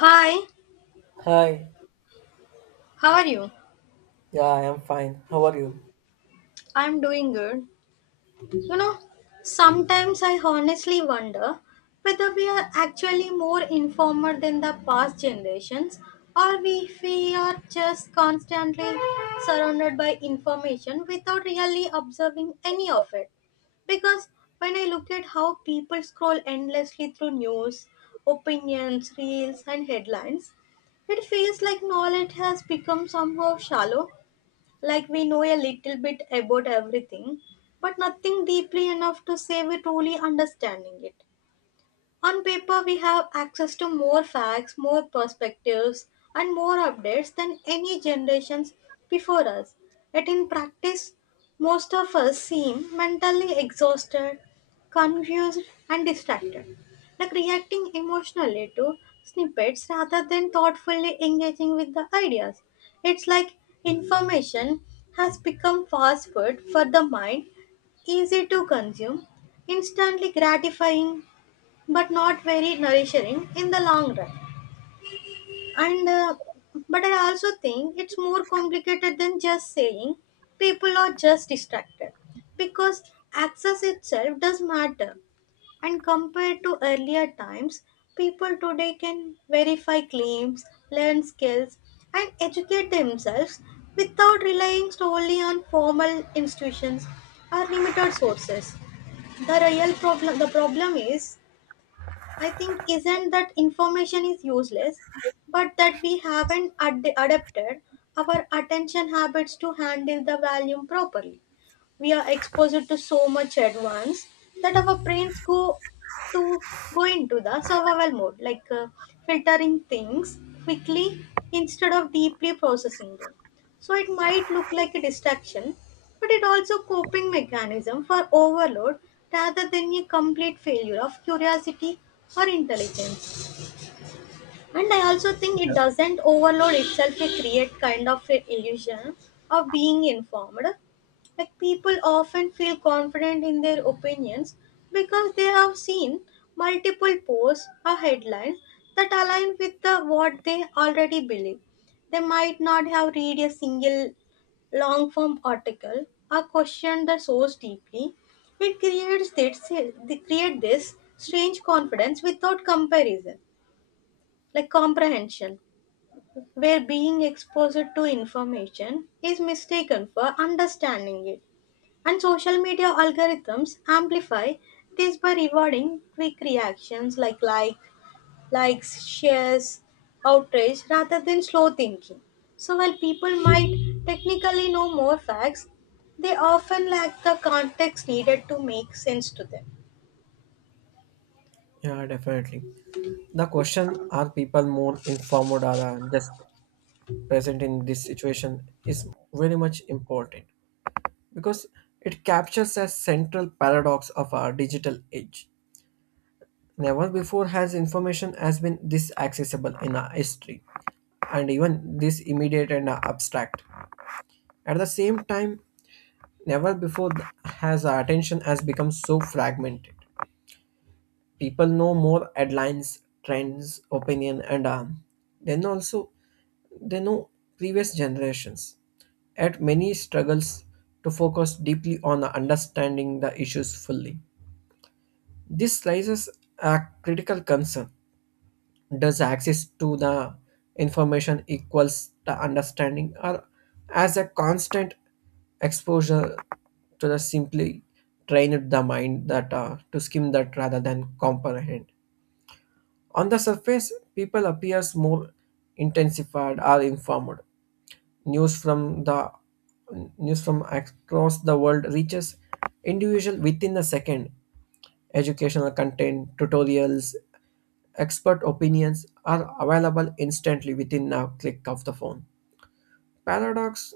Hi, Hi, how are you? yeah, I am fine. How are you? I'm doing good. You know, sometimes I honestly wonder whether we are actually more informed than the past generations or if we are just constantly surrounded by information without really observing any of it because when I look at how people scroll endlessly through news, opinions, reels, and headlines, it feels like knowledge has become somehow shallow. Like we know a little bit about everything, but nothing deeply enough to say we truly understanding it. On paper, we have access to more facts, more perspectives, and more updates than any generations before us. Yet in practice, most of us seem mentally exhausted, confused, and distracted, like reacting emotionally to snippets rather than thoughtfully engaging with the ideas. It's like information has become fast food for the mind, easy to consume, instantly gratifying but not very nourishing in the long run. And but I also think it's more complicated than just saying people are just distracted because access itself does matter. And compared to earlier times, people today can verify claims, learn skills, and educate themselves without relying solely on formal institutions or limited sources. The problem is, I think, isn't that information is useless, but that we haven't adapted our attention habits to handle the volume properly. We are exposed to so much at once that our brains to go into the survival mode, like filtering things quickly instead of deeply processing them. So it might look like a distraction, but it also coping mechanism for overload rather than a complete failure of curiosity or intelligence. And I also think it Yeah, doesn't overload itself, it create kind of an illusion of being informed. Like people often feel confident in their opinions because they have seen multiple posts or headlines that align with what they already believe. They might not have read a single long form article or questioned the source deeply. It creates this strange confidence without comparison, like comprehension, where being exposed to information is mistaken for understanding it. And social media algorithms amplify this by rewarding quick reactions, likes, shares, outrage rather than slow thinking. So while people might technically know more facts, they often lack the context needed to make sense to them. yeah, Definitely. The question are people more informed or are just present in this situation is very much important because it captures a central paradox of our digital age. Never before has information has been this accessible in our history and even this immediate and abstract. At the same time, never before has our attention has become so fragmented people know more headlines trends opinion and then also they know previous generations had many struggles to focus deeply on understanding the issues fully this raises a critical concern does access to the information equals the understanding or as a constant exposure to the simply train the mind that to skim that rather than comprehend. On the surface, people appears more intensified or informed. News from the news from across the world reaches individual within a second. Educational content, tutorials, expert opinions are available instantly within a click of the phone. Paradox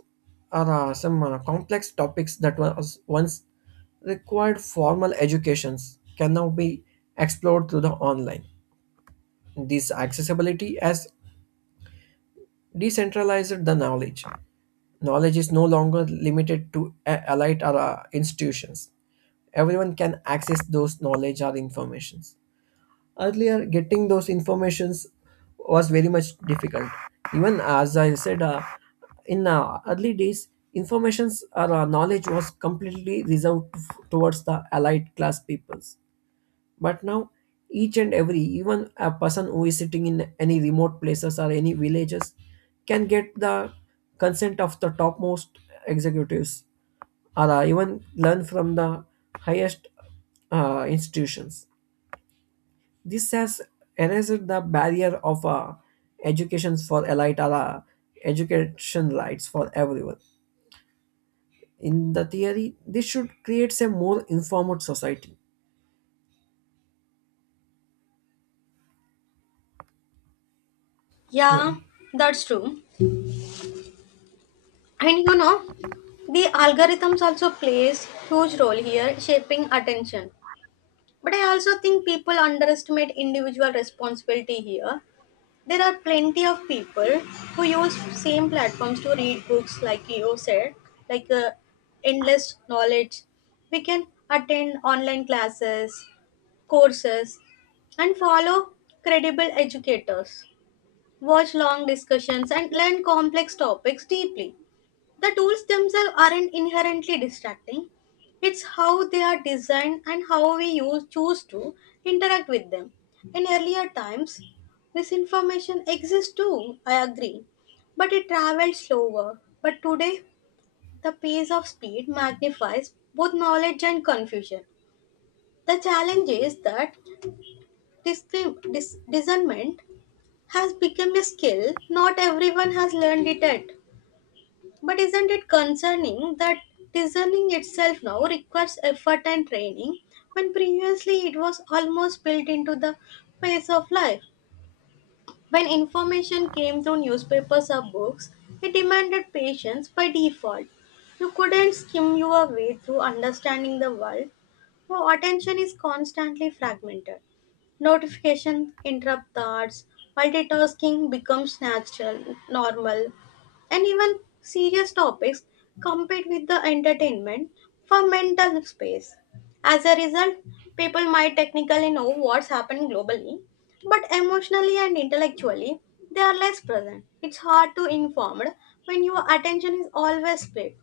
are some complex topics that was once required formal educations can now be explored through the online. This accessibility has decentralized the knowledge. Knowledge is no longer limited to elite or institutions. Everyone can access those knowledge or informations. Earlier, getting those informations was very much difficult. Even as I said, in early days, informations or knowledge was completely reserved towards the allied class peoples but now each and every even a person who is sitting in any remote places or any villages can get the consent of the topmost executives or even learn from the highest institutions this has erased the barrier of education for elite or education rights for everyone in the theory this should create a more informed society yeah. Yeah, that's true. And you know, the algorithms also plays huge role here, shaping attention. But I also think people underestimate individual responsibility here. There are plenty of people who use same platforms to read books, like you said, like uh, endless knowledge. We can attend online classes, courses, and follow credible educators, watch long discussions, and learn complex topics deeply. The tools themselves aren't inherently distracting. It's how they are designed and how we choose to interact with them. In earlier times, misinformation exists too, I agree, but it travels slower. But today, the pace of speed magnifies both knowledge and confusion. The challenge is that discernment has become a skill not everyone has learned it yet. But isn't it concerning that discerning itself now requires effort and training when previously it was almost built into the pace of life? When information came through newspapers or books, it demanded patience by default. You couldn't skim your way through understanding the world. Your attention is constantly fragmented. Notifications interrupt thoughts. Multitasking becomes natural, normal, and even serious topics compete with the entertainment for mental space. As a result, people might technically know what's happening globally, but emotionally and intellectually, they are less present. It's hard to inform when your attention is always split.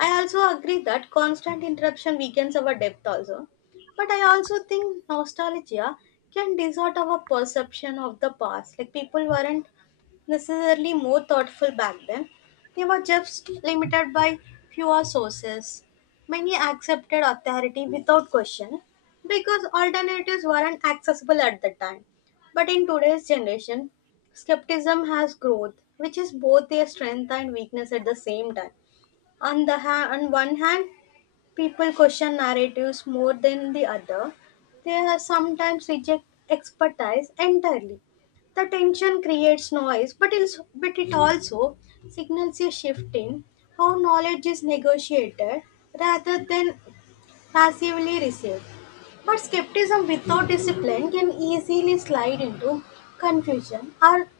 I also agree that constant interruption weakens our depth also. But I also think nostalgia can distort our perception of the past. Like people weren't necessarily more thoughtful back then. They were just limited by fewer sources. Many accepted authority without question because alternatives weren't accessible at the time. But in today's generation, skepticism has growth, which is both their strength and weakness at the same time. On one hand, people question narratives more than the other. They are sometimes reject expertise entirely. The tension creates noise, but it also signals a shift in how knowledge is negotiated rather than passively received. But skepticism without discipline can easily slide into confusion or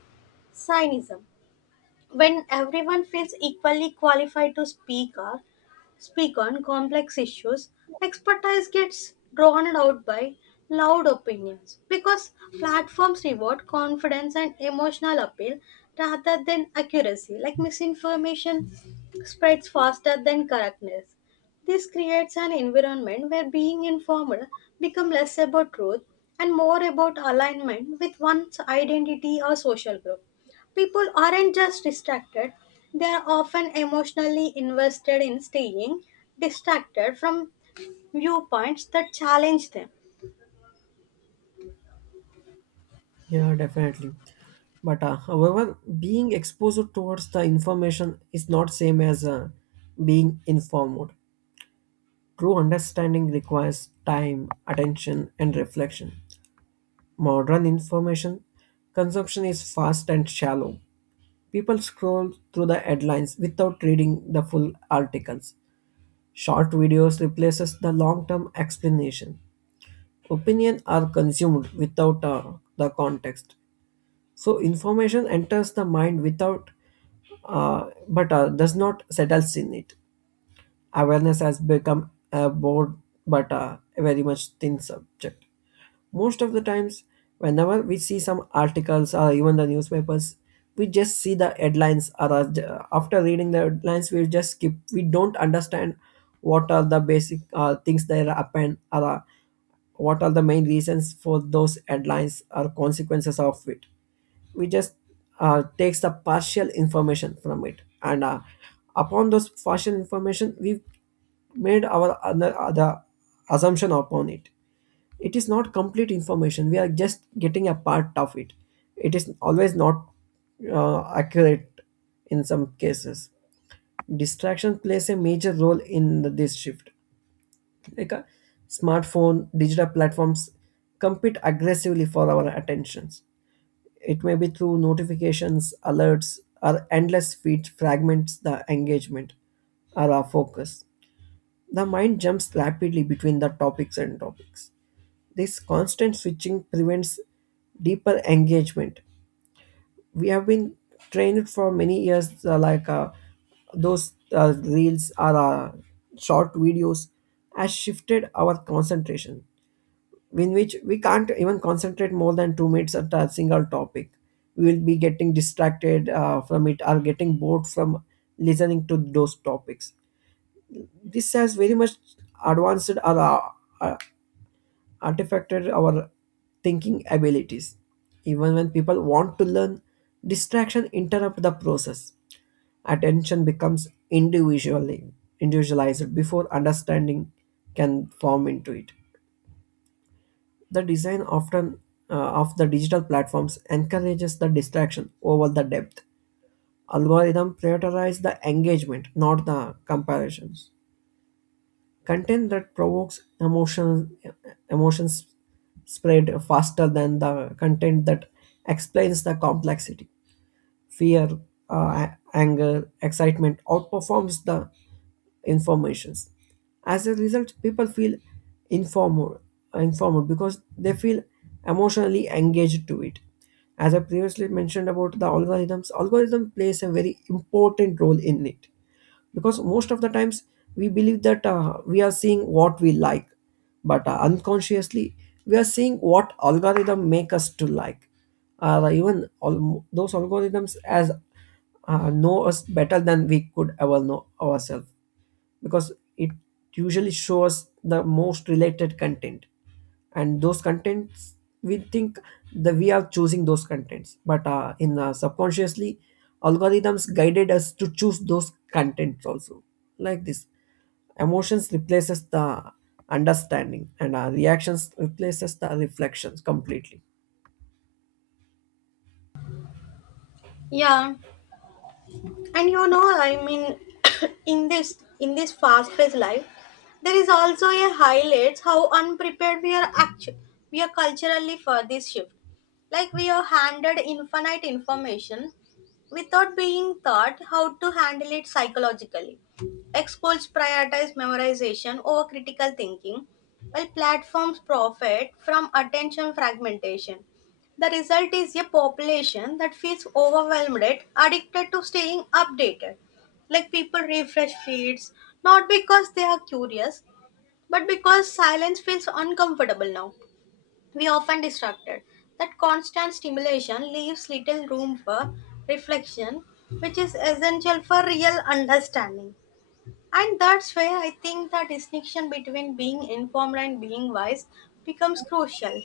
cynicism. When everyone feels equally qualified to speak on complex issues, expertise gets drowned out by loud opinions because platforms reward confidence and emotional appeal rather than accuracy. Like misinformation spreads faster than correctness. This creates an environment where being informed becomes less about truth and more about alignment with one's identity or social group. People aren't just distracted, they are often emotionally invested in staying distracted from viewpoints that challenge them. Yeah, definitely. But however, being exposed towards the information is not same as being informed. True understanding requires time, attention, and reflection. Modern information consumption is fast and shallow. People scroll through the headlines without reading the full articles. Short videos replaces the long-term explanation. Opinion are consumed without the context. So information enters the mind without, but does not settles in it. Awareness has become a board, but a very much thin subject. Most of the times, whenever we see some articles or even the newspapers, we just see the headlines or after reading the headlines, we just skip. We don't understand what are the basic things that happen or what are the main reasons for those headlines or consequences of it we just takes the partial information from it and upon those partial information we made our other, other assumption upon it it is not complete information we are just getting a part of it it is always not accurate in some cases distraction plays a major role in this shift like a smartphone digital platforms compete aggressively for our attentions it may be through notifications alerts or endless feed fragments the engagement or our focus the mind jumps rapidly between the topics and topics this constant switching prevents deeper engagement. We have been trained for many years, like those reels or short videos, has shifted our concentration, in which we can't even concentrate more than 2 minutes at a single topic. We will be getting distracted from it or getting bored from listening to those topics. This has very much advanced our uh, artifacted our thinking abilities. Even when people want to learn, distraction interrupt the process. Attention becomes individually individualized before understanding can form into it. The design often of the digital platforms encourages the distraction over the depth. Algorithm prioritize the engagement, not the comparisons. Content that provokes emotions spread faster than the content that explains the complexity. Fear, anger, excitement outperforms the informations. As a result, people feel informed, informed because they feel emotionally engaged to it. As I previously mentioned about the algorithms, algorithm plays a very important role in it because most of the times we believe that we are seeing what we like but unconsciously we are seeing what algorithm make us to like even all, those algorithms as know us better than we could ever know ourselves because it usually shows the most related content and those contents we think that we are choosing those contents but in subconsciously algorithms guided us to choose those contents also like this emotions replaces the understanding and reactions replaces the reflections completely. Yeah. And i mean in this fast paced life there is also a highlights how unprepared we are actually, we are culturally for this shift. Like we are handed infinite information without being taught how to handle it psychologically, like schools prioritize memorization over critical thinking while platforms profit from attention fragmentation. The result is a population that feels overwhelmed, addicted to staying updated. Like people refresh feeds, not because they are curious, but because silence feels uncomfortable now. We are often distracted. That constant stimulation leaves little room for reflection, which is essential for real understanding. And that's where I think the distinction between being informed and being wise becomes crucial.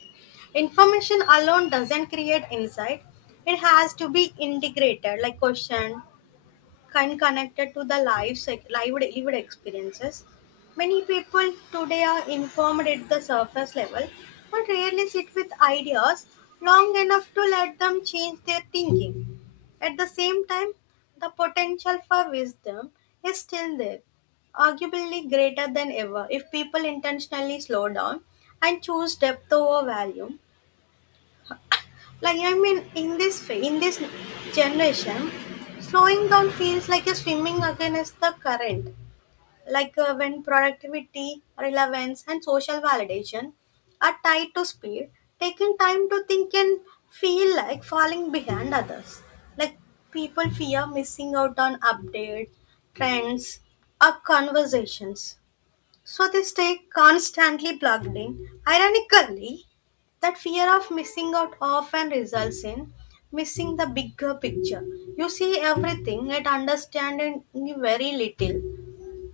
Information alone doesn't create insight, it has to be integrated, like questioned, kind connected to the live lived experiences. Many people today are informed at the surface level, but rarely sit with ideas long enough to let them change their thinking. At the same time, the potential for wisdom is still there, arguably greater than ever if people intentionally slow down and choose depth over value. In this generation, slowing down feels like you're swimming against the current. Like when productivity, relevance, and social validation are tied to speed, taking time to think can feel like falling behind others. Like people fear missing out on updates, trends, or conversations so they stay constantly plugged in. Ironically, that fear of missing out often results in missing the bigger picture. You see everything and understanding very little.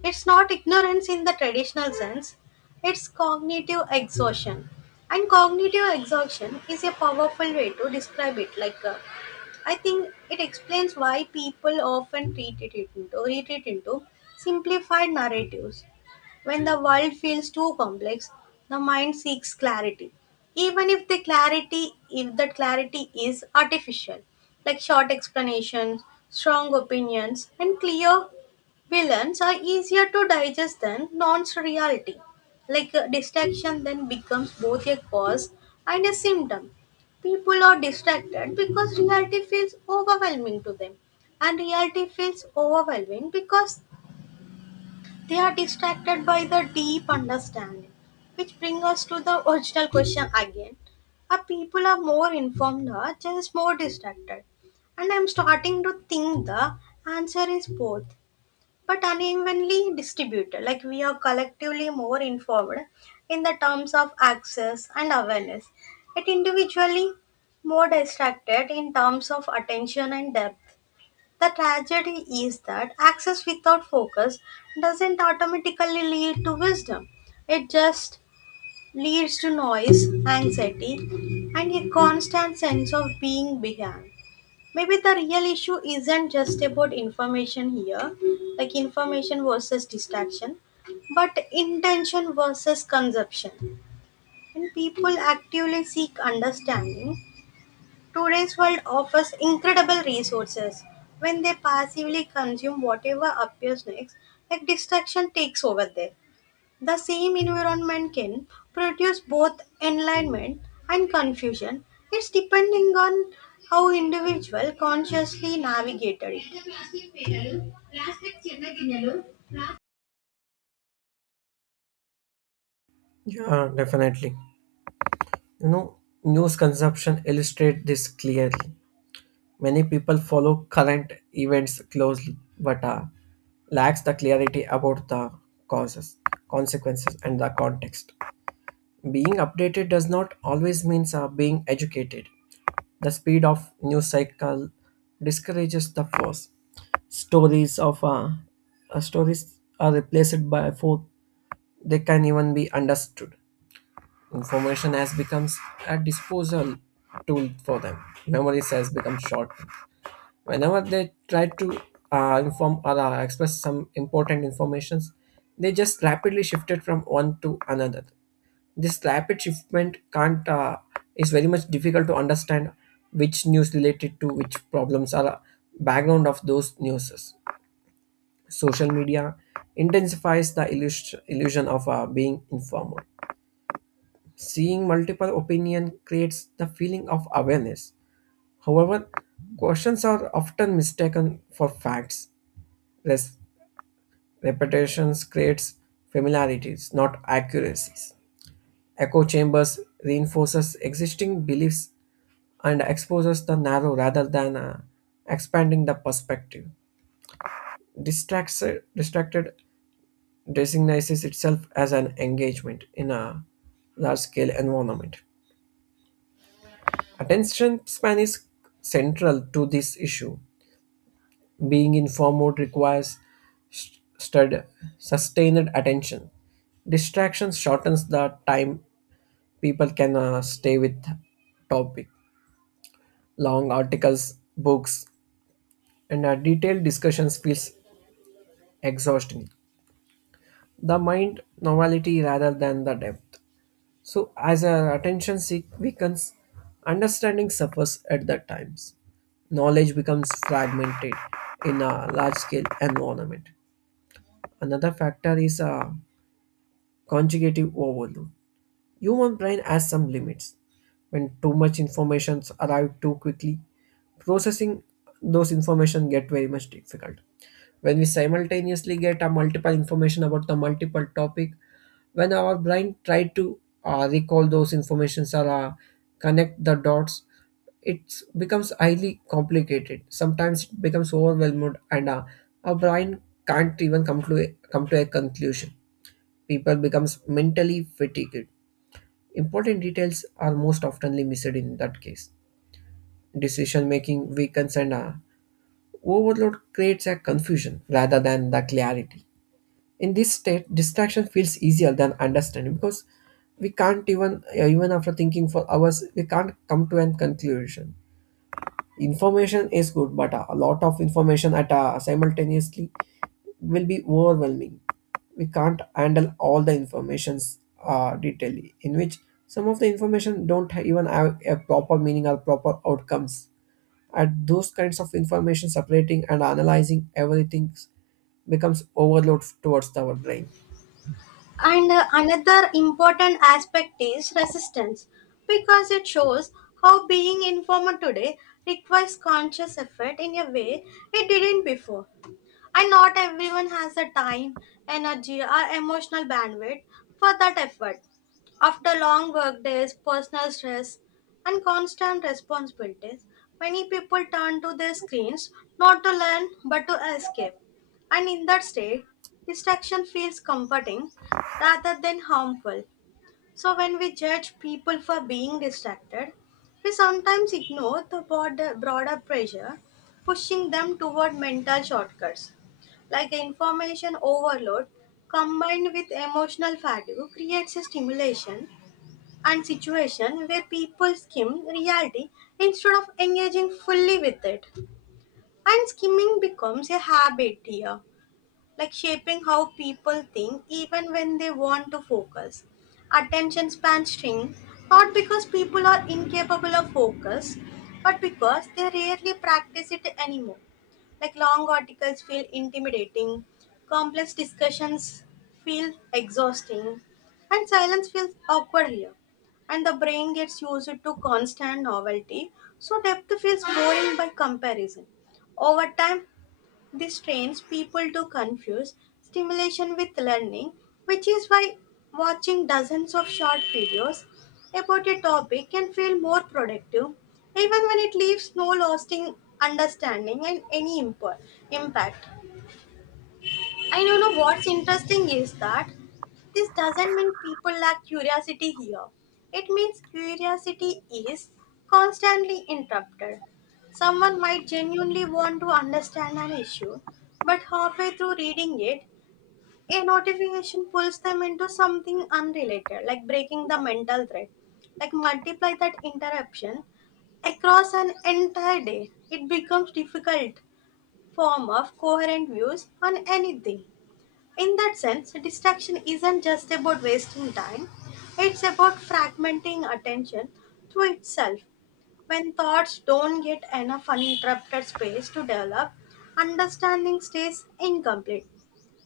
It's not ignorance in the traditional sense, it's cognitive exhaustion. And cognitive exhaustion is a powerful way to describe it, like a, I think it explains why people often treat it into retreat into simplified narratives. When the world feels too complex, the mind seeks clarity. Even if that clarity is artificial, like short explanations, strong opinions, and clear villains are easier to digest than nonce reality. Like distraction then becomes both a cause and a symptom. People are distracted because reality feels overwhelming to them. And reality feels overwhelming because they are distracted by the deep understanding. Which brings us to the original question again. Are people are more informed or just more distracted? And I'm starting to think the answer is both but unevenly distributed. Like we are collectively more informed in the terms of access and awareness, yet individually more distracted in terms of attention and depth. The tragedy is that access without focus doesn't automatically lead to wisdom. It just leads to noise, anxiety, and a constant sense of being behind. Maybe the real issue isn't just about information here, like information versus distraction, but intention versus consumption. When people actively seek understanding, today's world offers incredible resources. When they passively consume whatever appears next, like distraction takes over there. The same environment can produce both enlightenment and confusion. It's depending on how individual consciously navigated it. Yeah, definitely. You know news consumption illustrate this clearly. Many people follow current events closely but lacks the clarity about the causes, consequences, and the context. Being updated does not always mean being educated. The speed of news cycle discourages the force. Stories of stories are replaced by for they can even be understood. Information has becomes a disposal tool for them. Memories has become short whenever they try to inform or express some important informations they just rapidly shifted from one to another this rapid shipment can't is very much difficult to understand which news related to which problems are background of those news social media intensifies the illusion of being informed seeing multiple opinion creates the feeling of awareness however questions are often mistaken for facts Res- repetitions creates familiarities, not accuracies. Echo chambers reinforces existing beliefs and exposes the narrow rather than expanding the perspective. Distracts, distracted designates itself as an engagement in a large-scale environment. Attention span is central to this issue. Being in form mode requires st- stud- sustained attention. Distractions shortens the time people can stay with topic. Long articles, books, and detailed discussions feels exhausting. The mind novelty rather than the depth. So as our attention seek weakens, understanding suffers at that times knowledge becomes fragmented in a large scale environment. Another factor is conjugative overload. Human brain has some limits. When too much information arrive too quickly, processing those information get very much difficult. When we simultaneously get a multiple information about the multiple topic, when our brain try to recall those informations or connect the dots, it becomes highly complicated. Sometimes it becomes overwhelmed, and our brain can't even come to a conclusion people becomes mentally fatigued. Important details are most oftenly missed in that case. Decision making weakens and overload creates a confusion rather than the clarity. In this state, distraction feels easier than understanding because we can't even even after thinking for hours we can't come to an conclusion information is good but a lot of information at a simultaneously will be overwhelming we can't handle all the informations detailedly in which some of the information don't ha- even have a proper meaning or proper outcomes at those kinds of information separating and analyzing everything becomes overload towards our brain. And another important aspect is resistance because it shows how being informed today requires conscious effort in a way it didn't before. And not everyone has the time, energy, or emotional bandwidth for that effort. After long work days, personal stress, and constant responsibilities, many people turn to their screens not to learn but to escape. And in that state, distraction feels comforting rather than harmful. So, when we judge people for being distracted, we sometimes ignore the broader pressure pushing them toward mental shortcuts. Like information overload combined with emotional fatigue creates a stimulation and situation where people skim reality instead of engaging fully with it. And skimming becomes a habit here, like shaping how people think even when they want to focus. Attention spans shrink not because people are incapable of focus, but because they rarely practice it anymore. Like long articles feel intimidating, complex discussions feel exhausting, and silence feels awkward here. And the brain gets used to constant novelty, so depth feels boring by comparison. Over time, this trains people to confuse stimulation with learning, which is why watching dozens of short videos about a topic can feel more productive, even when it leaves no lasting understanding and impact. And you know what's interesting is that this doesn't mean people lack curiosity here. It means curiosity is constantly interrupted. Someone might genuinely want to understand an issue, but halfway through reading it, a notification pulls them into something unrelated, like breaking the mental thread. Like multiply that interruption across an entire day, it becomes difficult form of coherent views on anything. In that sense, distraction isn't just about wasting time, it's about fragmenting attention through itself. When thoughts don't get enough uninterrupted space to develop, understanding stays incomplete.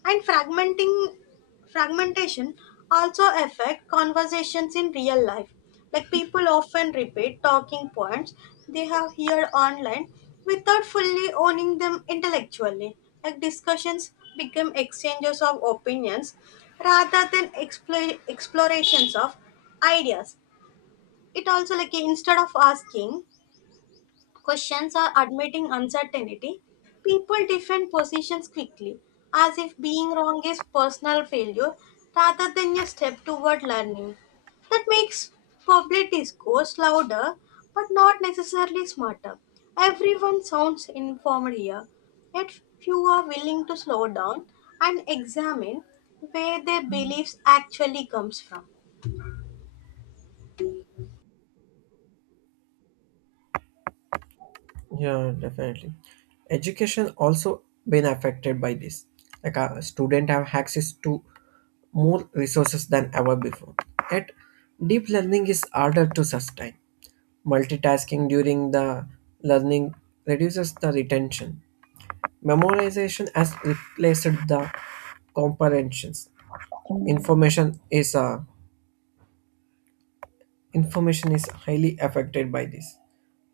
And fragmenting fragmentation also affect conversations in real life. Like people often repeat talking points they have heard online without fully owning them intellectually. Like discussions become exchanges of opinions rather than explorations of ideas. It also like instead of asking questions are admitting uncertainty. People defend positions quickly, as if being wrong is personal failure rather than a step toward learning. That makes public discourse louder but not necessarily smarter. Everyone sounds informed here, yet few are willing to slow down and examine where their beliefs actually comes from. Yeah, definitely. Education also been affected by this. Like a student have access to more resources than ever before. Yet deep learning is harder to sustain. Multitasking during the learning reduces the retention. Memorization has replaced the comprehensions. Information is uh, Information is highly affected by this.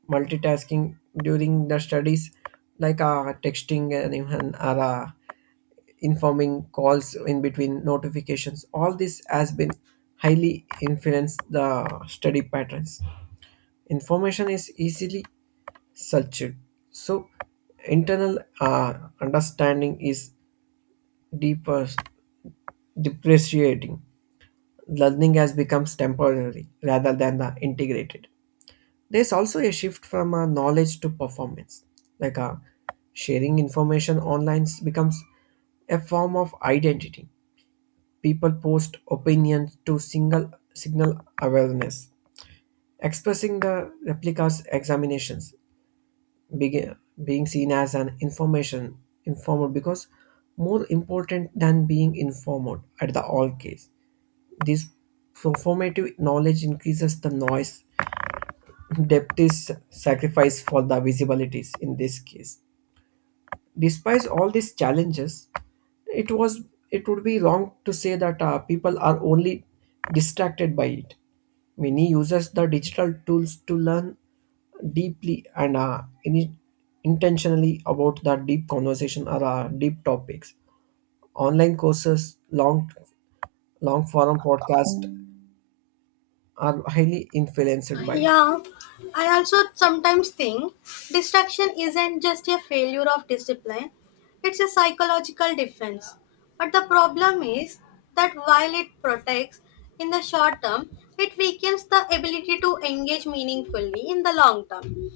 Multitasking during the studies, like texting and even informing calls in between notifications, all this has been highly influenced the study patterns. Information is easily searched, so internal understanding is deeper depreciating. Learning has become temporary rather than the integrated. There's also a shift from knowledge to performance. Like sharing information online becomes a form of identity. People post opinions to single signal awareness, expressing the replicas examinations, begin, being seen as an information informer because more important than being informed at the all case. This performative knowledge increases the noise depth is sacrificed for the visibilities in this case. Despite all these challenges, it was it would be wrong to say that people are only distracted by it. Many uses the digital tools to learn deeply and intentionally about the deep conversation or deep topics. Online courses, long forum, podcast are highly influenced by it. Yeah, I also sometimes think distraction isn't just a failure of discipline, it's a psychological defense. But the problem is that while it protects in the short term, it weakens the ability to engage meaningfully in the long term.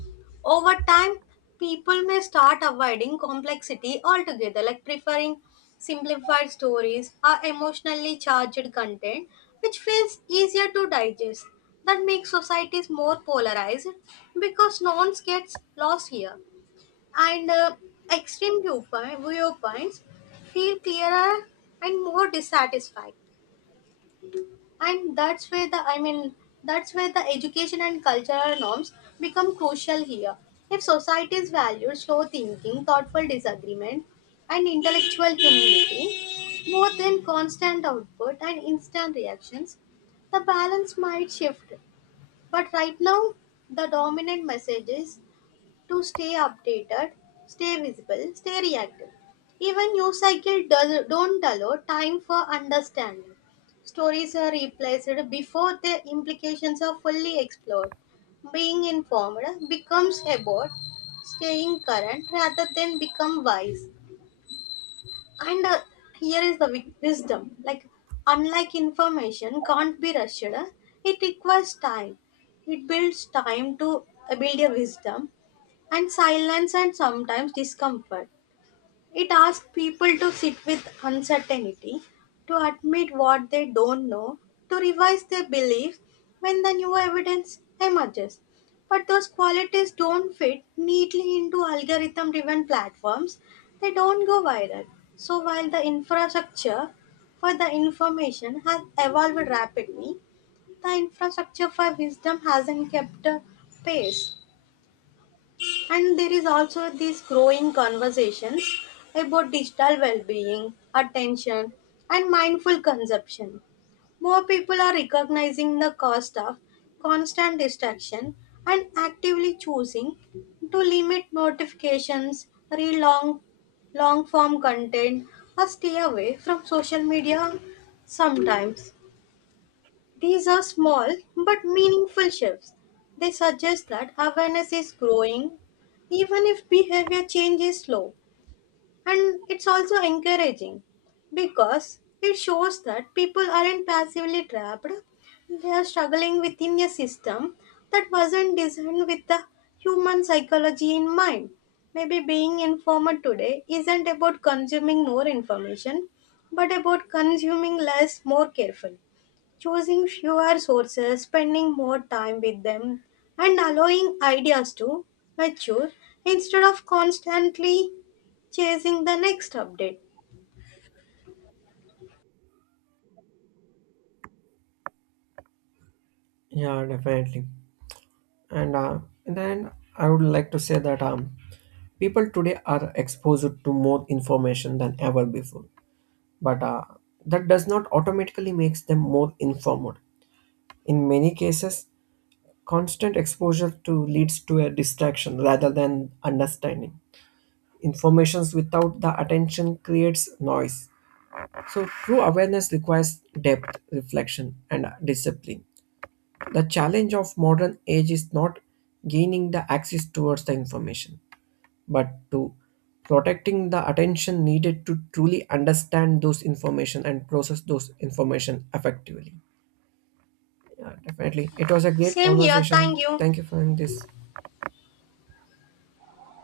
Over time, people may start avoiding complexity altogether, like preferring simplified stories or emotionally charged content, which feels easier to digest. That makes societies more polarized because nuance gets lost here. And extreme viewpoints feel clearer and more dissatisfied, and that's where the education and cultural norms become crucial here. If societies value slow thinking, thoughtful disagreement, and intellectual humility more than constant output and instant reactions, the balance might shift. But right now the dominant message is to stay updated, stay visible, stay reactive. Even news cycle don't allow time for understanding. Stories are replaced before their implications are fully explored. Being informed becomes about staying current rather than become wise. And here is the wisdom like, unlike information, can't be rushed. It requires time. It builds time to build your wisdom and silence and sometimes discomfort. It asks people to sit with uncertainty, to admit what they don't know, to revise their beliefs when the new evidence emerges. But those qualities don't fit neatly into algorithm driven platforms, they don't go viral. So while the infrastructure for the information has evolved rapidly, the infrastructure for wisdom hasn't kept pace. And there is also this growing conversations about digital well-being, attention, and mindful consumption. More people are recognizing the cost of constant distraction and actively choosing to limit notifications, read long form content, or stay away from social media sometimes. These are small but meaningful shifts. They suggest that awareness is growing, even if behavior change is slow. And it's also encouraging because it shows that people aren't passively trapped, they are struggling within a system that wasn't designed with the human psychology in mind. Maybe being informed today isn't about consuming more information, but about consuming less more carefully, choosing fewer sources, spending more time with them, and allowing ideas to mature instead of constantly chasing the next update. Yeah, definitely. And then I would like to say that people today are exposed to more information than ever before but that does not automatically makes them more informed in many cases constant exposure to leads to a distraction rather than understanding informations without the attention creates noise so true awareness requires depth reflection and discipline the challenge of modern age is not gaining the access towards the information but to protecting the attention needed to truly understand those information and process those information effectively. Yeah, definitely. It was a great Same here, conversation. thank you. Thank you for having this.